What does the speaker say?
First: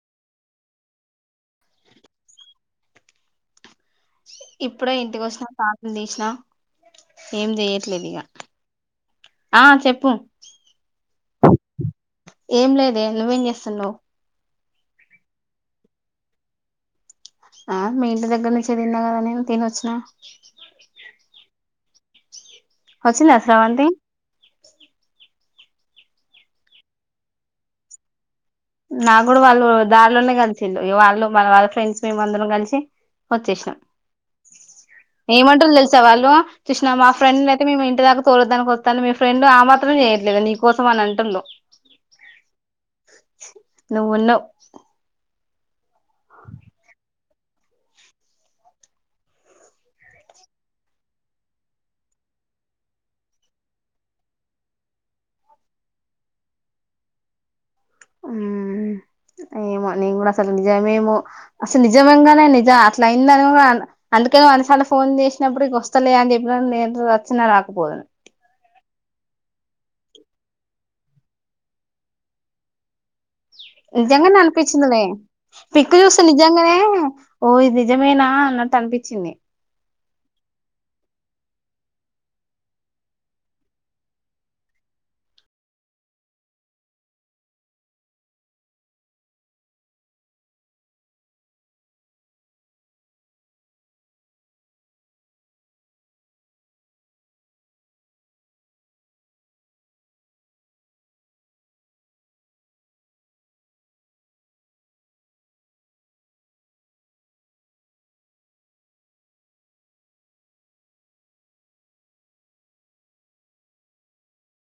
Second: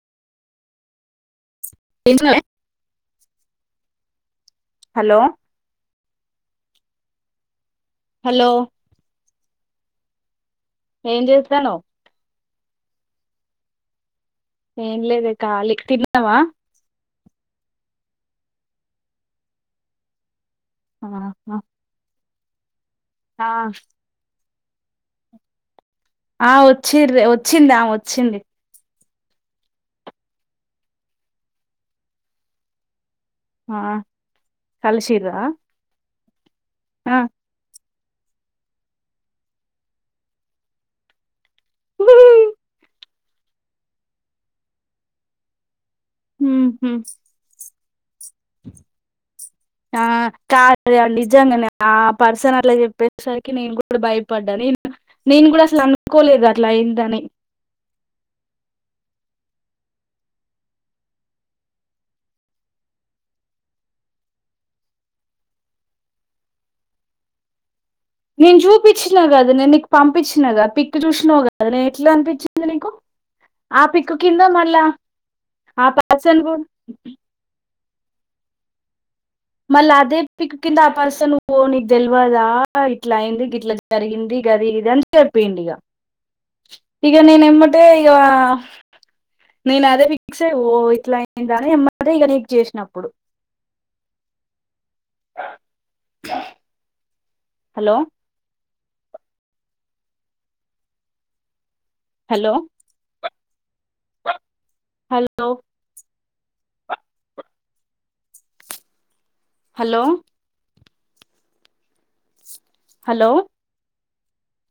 తింటునవే ఇప్పుడే ఇంటికి వచ్చిన ఫాన్ నేను తీసిన ఏం చెయరు క్లేలియా హలో ఆ చెప్పు ఏం చేస్తానవు ఏం లేదే నువ్వేం చేస్తున్నావ్ ఏంలేదే ఖాలి తిన్నవా ఆ మీ ఇంటి దగ్గర నుంచి తిన్నా కదా నేను తినోచ్చినా ఆహా వచ్చిందా ఆ స్రవంతి ఆ వచ్చిరే వచ్చింది ఆమే వచ్చింది నాకు కూడా వాళ్ళు దారిలోనే కలిసిళ్ళు వాళ్ళు వాళ్ళ ఫ్రెండ్స్ మేమందరం కలిసి వచ్చేసిన ఆ కలిసిర్రా ఏమంటులు తెలుసా వాళ్ళు చూసినవా ఆ ఫ్రెండ్ నైతే మేము ఇ ఇంటి దాకా తోలదానికి వస్తాళ్ళు మీ ఫ్రెండ్ ఆ మాత్రం చేయట్లేద నీ కోసం అని అంటుళ్ళు ఉహు నువ్వున్నవు హు హుమ్ ఆ కార్ నిజంగనే ఆ పర్సన్ అట్లా చెప్పేసరికి నేను కూడా భయపడ్డాన్ నేను కూడా అసలు అనుకోలేదు. అట్లా అయిందని ఊం ఏమో నేను కూడా అసలు నిజమేమో అసలు నిజమంగానే నిజ అట్ల అయిందని, కూడా అందుకనె అన్ని సార్లు ఫోన్ చేసినప్పుడు వస్తలే అని చెప్పిన నేను వచ్చినా రాకపోదును. నేను చూపించినా కాద నేను నీకు పంపించినా కదా పిక్ చూసినావు కాదు నే ఎట్లా అనిపించింది నీకు ఆ పిక్ నిజంగానే కింద మళ్ళా అనిపించిందిలే ఆ పిక్కు చూస్తనే పర్సన్ నిజంగానే కూడా ఓ ఇది నిజమేనా అన్నట్టు అనిపించింది మళ్ళీ అదే పిక్ కింద ఆ పర్సన్ ఓ నీకు తెలవదా. ఇట్లా అయింది. గిట్ల జరిగింది. గదే ఇది అని చెప్పిండు ఇగ ఇక నేను ఎమ్మటే, ఇక నేను అదే పిక్సే ఓ ఇట్లా అయిందా అని ఎమ్మటే ఇక నీకు చేసిన అప్పుడు. [inaudible] Hello hello hello hello hello